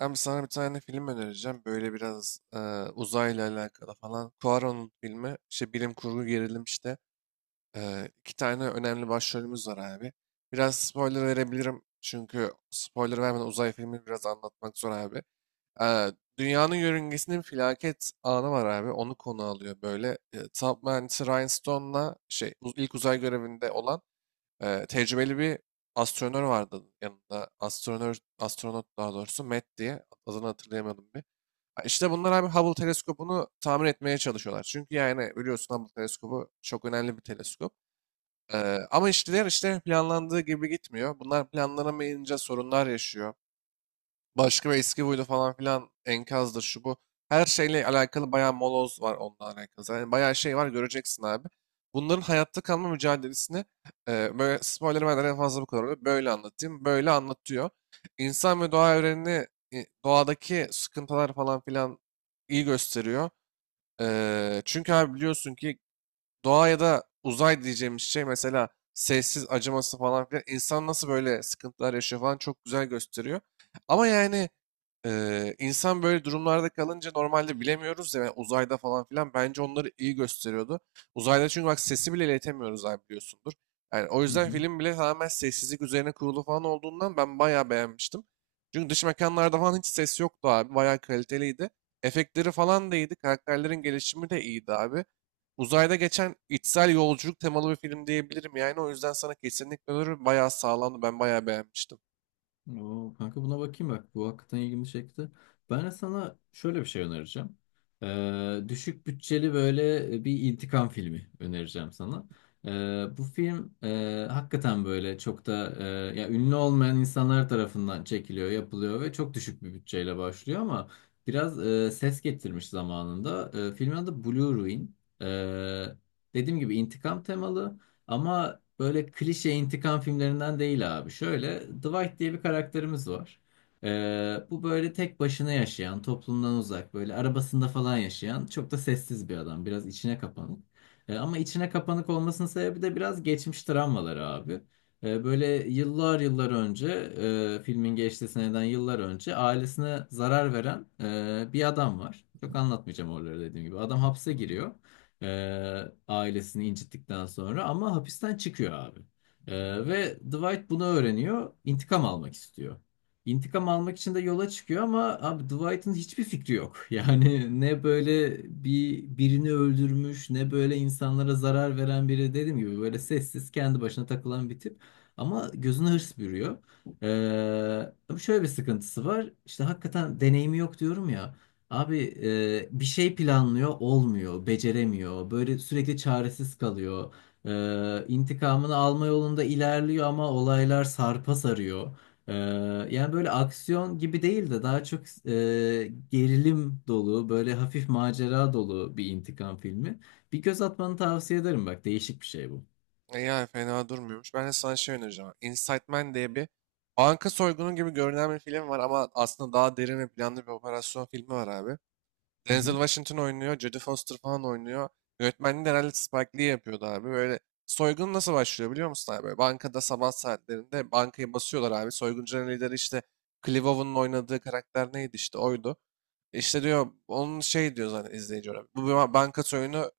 Abi sana bir tane film önereceğim. Böyle biraz uzayla alakalı falan. Cuaron'un filmi. İşte bilim kurgu gerilim işte. İki tane önemli başrolümüz var abi. Biraz spoiler verebilirim. Çünkü spoiler vermeden uzay filmini biraz anlatmak zor abi. E, Dünyanın yörüngesinde bir felaket anı var abi. Onu konu alıyor böyle. Top mühendisi Ryan Stone'la ilk uzay görevinde olan tecrübeli bir astronör vardı yanında. Astronör, astronot daha doğrusu Matt diye. Adını hatırlayamadım bir. Ha, İşte bunlar abi Hubble teleskopunu tamir etmeye çalışıyorlar. Çünkü yani biliyorsun Hubble teleskobu çok önemli bir teleskop. Ama işler işte planlandığı gibi gitmiyor. Bunlar planlanamayınca sorunlar yaşıyor başka bir eski huylu falan filan enkazdır şu bu. Her şeyle alakalı bayağı moloz var onunla alakalı. Yani bayağı şey var göreceksin abi. Bunların hayatta kalma mücadelesini böyle spoiler vermeden en fazla bu kadar oluyor. Böyle anlatayım. Böyle anlatıyor. İnsan ve doğa evrenini, doğadaki sıkıntılar falan filan iyi gösteriyor. Çünkü abi biliyorsun ki doğa ya da uzay diyeceğimiz şey mesela sessiz acıması falan filan insan nasıl böyle sıkıntılar yaşıyor falan çok güzel gösteriyor. Ama yani insan böyle durumlarda kalınca normalde bilemiyoruz ya, yani uzayda falan filan bence onları iyi gösteriyordu. Uzayda çünkü bak sesi bile iletemiyoruz abi, biliyorsundur. Yani o Hı yüzden hı. film bile tamamen sessizlik üzerine kurulu falan olduğundan ben bayağı beğenmiştim. Çünkü dış mekanlarda falan hiç ses yoktu abi. Bayağı kaliteliydi. Efektleri falan da iyiydi. Karakterlerin gelişimi de iyiydi abi. Uzayda geçen içsel yolculuk temalı bir film diyebilirim yani. O yüzden sana kesinlikle öneririm. Bayağı sağlamdı. Ben bayağı beğenmiştim. Oo, kanka buna bakayım bak. Bu hakikaten ilgimi çekti. Ben de sana şöyle bir şey önereceğim. Düşük bütçeli böyle bir intikam filmi önereceğim sana. Bu film hakikaten böyle çok da ya ünlü olmayan insanlar tarafından çekiliyor, yapılıyor ve çok düşük bir bütçeyle başlıyor ama biraz ses getirmiş zamanında. Filmin adı Blue Ruin. Ee, Dediğim gibi intikam temalı. Ama böyle klişe intikam filmlerinden değil abi. Şöyle Dwight diye bir karakterimiz var. Bu böyle tek başına yaşayan, toplumdan uzak, böyle arabasında falan yaşayan çok da sessiz bir adam. Biraz içine kapanık. Ama içine kapanık olmasının sebebi de biraz geçmiş travmaları abi. Böyle yıllar yıllar önce, filmin geçtiği seneden yıllar önce ailesine zarar veren bir adam var. Çok anlatmayacağım oraları dediğim gibi. Adam hapse giriyor. Ailesini incittikten sonra ama hapisten çıkıyor abi. Ve Dwight bunu öğreniyor. İntikam almak istiyor. İntikam almak için de yola çıkıyor ama abi Dwight'ın hiçbir fikri yok. Yani ne böyle birini öldürmüş, ne böyle insanlara zarar veren biri, dediğim gibi böyle sessiz kendi başına takılan bir tip. Ama gözüne hırs bürüyor. Ama şöyle bir sıkıntısı var. İşte hakikaten deneyimi yok diyorum ya. Abi bir şey planlıyor, olmuyor, beceremiyor. Böyle sürekli çaresiz kalıyor. İntikamını alma yolunda ilerliyor ama olaylar sarpa sarıyor. E, Yani böyle aksiyon gibi değil de daha çok gerilim dolu, böyle hafif macera dolu bir intikam filmi. Bir göz atmanı tavsiye ederim bak, değişik bir şey bu. E yani fena durmuyormuş. Ben de sana şey önereceğim. Inside Man diye bir banka soygunu gibi görünen bir film var ama aslında daha derin ve planlı bir operasyon filmi var abi. Denzel Washington oynuyor. Jodie Foster falan oynuyor. Yönetmenliği de herhalde Spike Lee yapıyordu abi. Böyle soygun nasıl başlıyor biliyor musun abi? Böyle bankada sabah saatlerinde bankayı basıyorlar abi. Soyguncuların lideri işte Clive Owen'ın oynadığı karakter neydi, işte oydu. İşte diyor onun şey diyor zaten izleyici olarak. Banka soygunu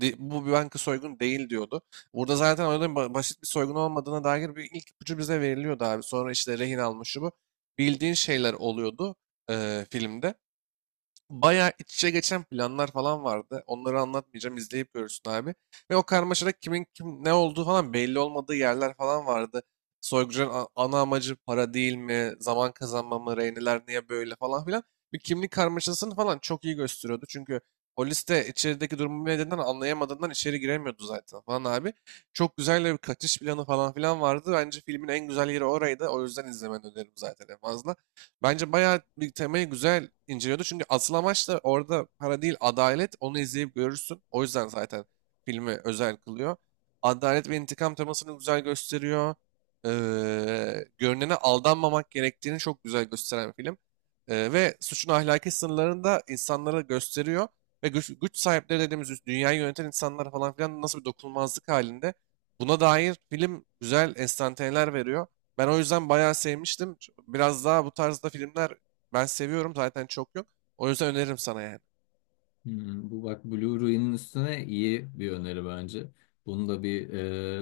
bu bir banka soygunu değil diyordu. Burada zaten olayın basit bir soygun olmadığına dair bir ilk ipucu bize veriliyordu abi. Sonra işte rehin almış şu bu. Bildiğin şeyler oluyordu filmde. Bayağı iç içe geçen planlar falan vardı. Onları anlatmayacağım, izleyip görürsün abi. Ve o karmaşada kimin kim ne olduğu falan belli olmadığı yerler falan vardı. Soygucunun ana amacı para değil mi? Zaman kazanma mı? Reyneler niye böyle falan filan. Bir kimlik karmaşasını falan çok iyi gösteriyordu. Çünkü polis de içerideki durumu nedeninden anlayamadığından içeri giremiyordu zaten falan abi. Çok güzel bir kaçış planı falan filan vardı. Bence filmin en güzel yeri oraydı. O yüzden izlemeni öneririm zaten en fazla. Bence bayağı bir temayı güzel inceliyordu. Çünkü asıl amaç da orada para değil, adalet. Onu izleyip görürsün. O yüzden zaten filmi özel kılıyor. Adalet ve intikam temasını güzel gösteriyor. Ee, Görünene aldanmamak gerektiğini çok güzel gösteren film. Ve suçun ahlaki sınırlarını da insanlara gösteriyor. Ve güç, güç sahipleri dediğimiz üst- dünyayı yöneten insanlar falan filan nasıl bir dokunulmazlık halinde. Buna dair film güzel enstantaneler veriyor. Ben o yüzden bayağı sevmiştim. Biraz daha bu tarzda filmler ben seviyorum. Zaten çok yok. O yüzden öneririm sana yani. Hmm, bu bak Blu-ray'nin üstüne iyi bir öneri bence. Bunu da bir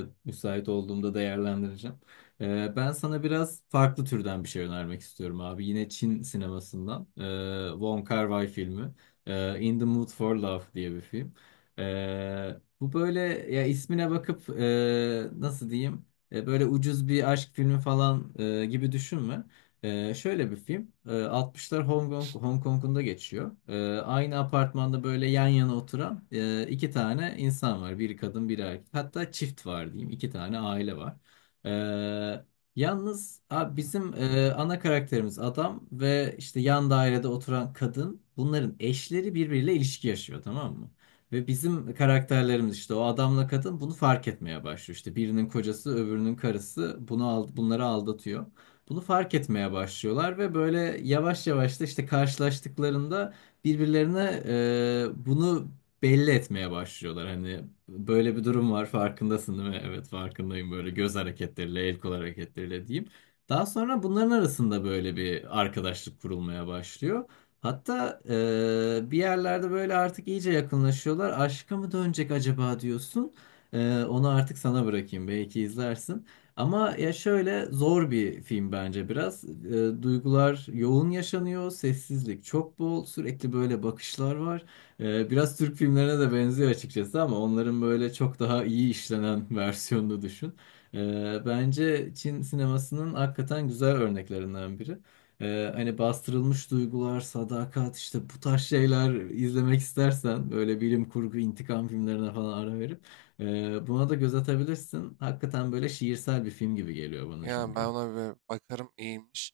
müsait olduğumda değerlendireceğim. Ben sana biraz farklı türden bir şey önermek istiyorum abi. Yine Çin sinemasından. Wong Kar-wai filmi. In the Mood for Love diye bir film. Bu böyle, ya ismine bakıp nasıl diyeyim? Böyle ucuz bir aşk filmi falan gibi düşünme. Şöyle bir film. 60'lar Hong Kong, Hong Kong'unda geçiyor. Aynı apartmanda böyle yan yana oturan iki tane insan var. Biri kadın, biri erkek. Hatta çift var diyeyim. İki tane aile var. Ee, Yalnız abi bizim ana karakterimiz adam ve işte yan dairede oturan kadın. Bunların eşleri birbiriyle ilişki yaşıyor, tamam mı? Ve bizim karakterlerimiz, işte o adamla kadın, bunu fark etmeye başlıyor. İşte birinin kocası, öbürünün karısı bunu bunları aldatıyor. Bunu fark etmeye başlıyorlar ve böyle yavaş yavaş da işte karşılaştıklarında birbirlerine bunu belli etmeye başlıyorlar. Hani böyle bir durum var, farkındasın değil mi? Evet farkındayım, böyle göz hareketleriyle, el kol hareketleriyle diyeyim. Daha sonra bunların arasında böyle bir arkadaşlık kurulmaya başlıyor. Hatta bir yerlerde böyle artık iyice yakınlaşıyorlar. Aşka mı dönecek acaba diyorsun. Onu artık sana bırakayım, belki izlersin. Ama ya şöyle zor bir film bence biraz. Duygular yoğun yaşanıyor, sessizlik çok bol, sürekli böyle bakışlar var. Biraz Türk filmlerine de benziyor açıkçası ama onların böyle çok daha iyi işlenen versiyonunu düşün. Bence Çin sinemasının hakikaten güzel örneklerinden biri. Hani bastırılmış duygular, sadakat, işte bu tarz şeyler izlemek istersen böyle bilim kurgu, intikam filmlerine falan ara verip buna da göz atabilirsin. Hakikaten böyle şiirsel bir film gibi geliyor bana Yani ben çünkü. ona bir bakarım, iyiymiş.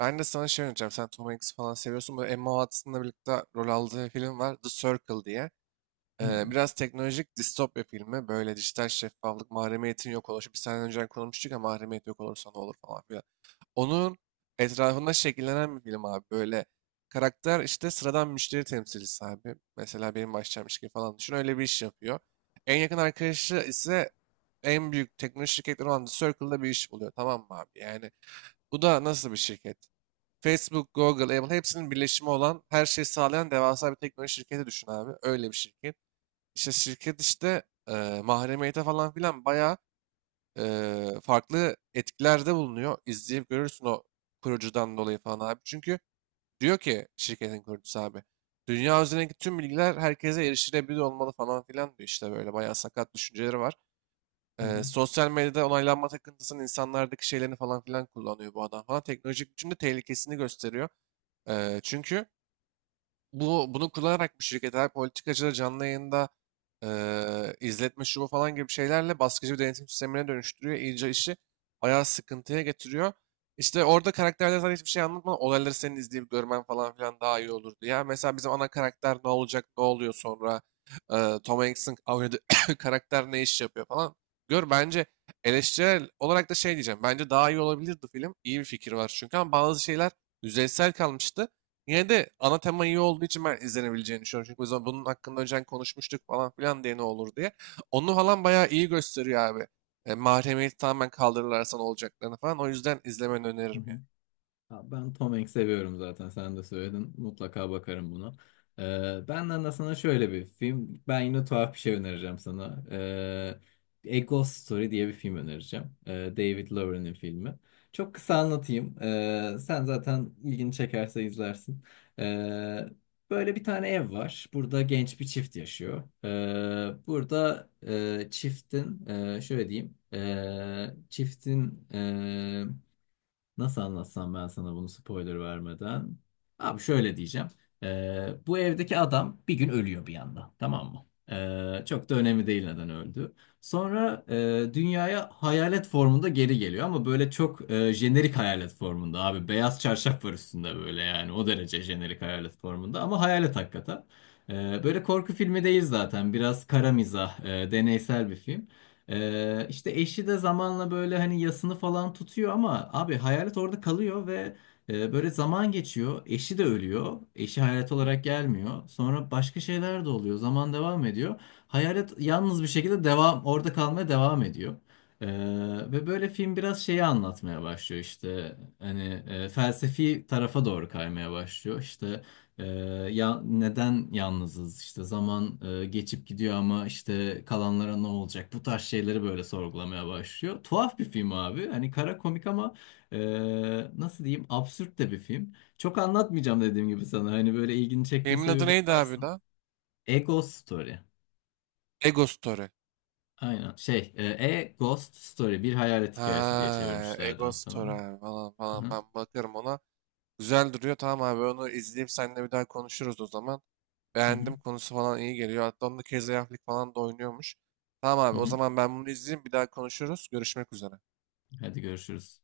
Ben de sana şey önereceğim. Sen Tom Hanks falan seviyorsun. Böyle Emma Watson'la birlikte rol aldığı film var, The Circle diye. Hmm. Biraz teknolojik distopya filmi. Böyle dijital şeffaflık, mahremiyetin yok oluşu. Biz senden önce konuşmuştuk ya, mahremiyet yok olursa ne olur falan filan. Onun etrafında şekillenen bir film abi. Böyle karakter işte sıradan müşteri temsilcisi abi. Mesela benim başlamış gibi falan düşün. Öyle bir iş yapıyor. En yakın arkadaşı ise en büyük teknoloji şirketleri olan The Circle'da bir iş buluyor. Tamam mı abi? Yani bu da nasıl bir şirket? Facebook, Google, Apple hepsinin birleşimi olan her şeyi sağlayan devasa bir teknoloji şirketi düşün abi. Öyle bir şirket. İşte şirket işte mahremiyete falan filan bayağı farklı etkilerde bulunuyor. İzleyip görürsün o kurucudan dolayı falan abi. Çünkü diyor ki şirketin kurucusu abi. Dünya üzerindeki tüm bilgiler herkese erişilebilir olmalı falan filan diyor, işte böyle bayağı sakat düşünceleri var. Hı hı. Sosyal medyada onaylanma takıntısının insanlardaki şeylerini falan filan kullanıyor bu adam falan. Teknolojik biçimde tehlikesini gösteriyor. Çünkü bunu kullanarak bu şirketler politikacıları canlı yayında izletme şu bu falan gibi şeylerle baskıcı bir denetim sistemine dönüştürüyor. İyice işi bayağı sıkıntıya getiriyor. İşte orada karakterler zaten hiçbir şey anlatmadan olayları senin izleyip görmen falan filan daha iyi olurdu. Ya mesela bizim ana karakter ne olacak, ne oluyor sonra? Tom Hanks'in oynadığı karakter ne iş yapıyor falan. Gör bence, eleştirel olarak da şey diyeceğim. Bence daha iyi olabilirdi film. İyi bir fikir var çünkü ama bazı şeyler yüzeysel kalmıştı. Yine de ana tema iyi olduğu için ben izlenebileceğini düşünüyorum. Çünkü biz bunun hakkında önceden konuşmuştuk falan filan diye ne olur diye. Onu falan bayağı iyi gösteriyor abi. E, mahremiyeti tamamen kaldırırlarsa ne olacaklarını falan. O yüzden izlemeni Hı öneririm yani. hı. Ha, ben Tom Hanks seviyorum zaten. Sen de söyledin. Mutlaka bakarım buna. Benden de sana şöyle bir film. Ben yine tuhaf bir şey önereceğim sana. A Ghost Story diye bir film önereceğim. David Lowery'nin filmi. Çok kısa anlatayım. Sen zaten ilgini çekerse izlersin. Ee, Böyle bir tane ev var. Burada genç bir çift yaşıyor. Burada e, çiftin e, Şöyle diyeyim. Nasıl anlatsam ben sana bunu spoiler vermeden? Abi şöyle diyeceğim. Bu evdeki adam bir gün ölüyor bir anda. Tamam mı? Çok da önemli değil neden öldü. Sonra dünyaya hayalet formunda geri geliyor ama böyle çok jenerik hayalet formunda abi. Beyaz çarşaf var üstünde böyle, yani o derece jenerik hayalet formunda, ama hayalet hakikaten. Böyle korku filmi değil zaten. Biraz kara mizah, deneysel bir film. İşte eşi de zamanla böyle hani yasını falan tutuyor ama abi hayalet orada kalıyor ve böyle zaman geçiyor. Eşi de ölüyor. Eşi hayalet olarak gelmiyor. Sonra başka şeyler de oluyor. Zaman devam ediyor. Hayalet yalnız bir şekilde orada kalmaya devam ediyor. Ee, Ve böyle film biraz şeyi anlatmaya başlıyor, işte hani felsefi tarafa doğru kaymaya başlıyor, işte ee, ya neden yalnızız, işte zaman geçip gidiyor ama işte kalanlara ne olacak, bu tarz şeyleri böyle sorgulamaya başlıyor. Tuhaf bir film abi, hani kara komik ama e, nasıl diyeyim, absürt de bir film. Çok anlatmayacağım dediğim gibi sana, hani böyle ilgini Filmin çektiyse adı bir neydi abi bakarsın. daha? A Ghost Story. Ego Story. Aynen şey, A Ghost Story, bir hayalet hikayesi diye Ha, çevirmişlerdir Ego Story muhtemelen. abi falan Hı falan. hı, Ben bakarım ona. Güzel duruyor. Tamam abi, onu izleyip seninle bir daha konuşuruz o zaman. hı hı, Beğendim, konusu falan iyi geliyor. Hatta onda Casey Affleck falan da oynuyormuş. Tamam hı abi, o hı. zaman ben bunu izleyeyim, bir daha konuşuruz. Görüşmek üzere. Hadi görüşürüz.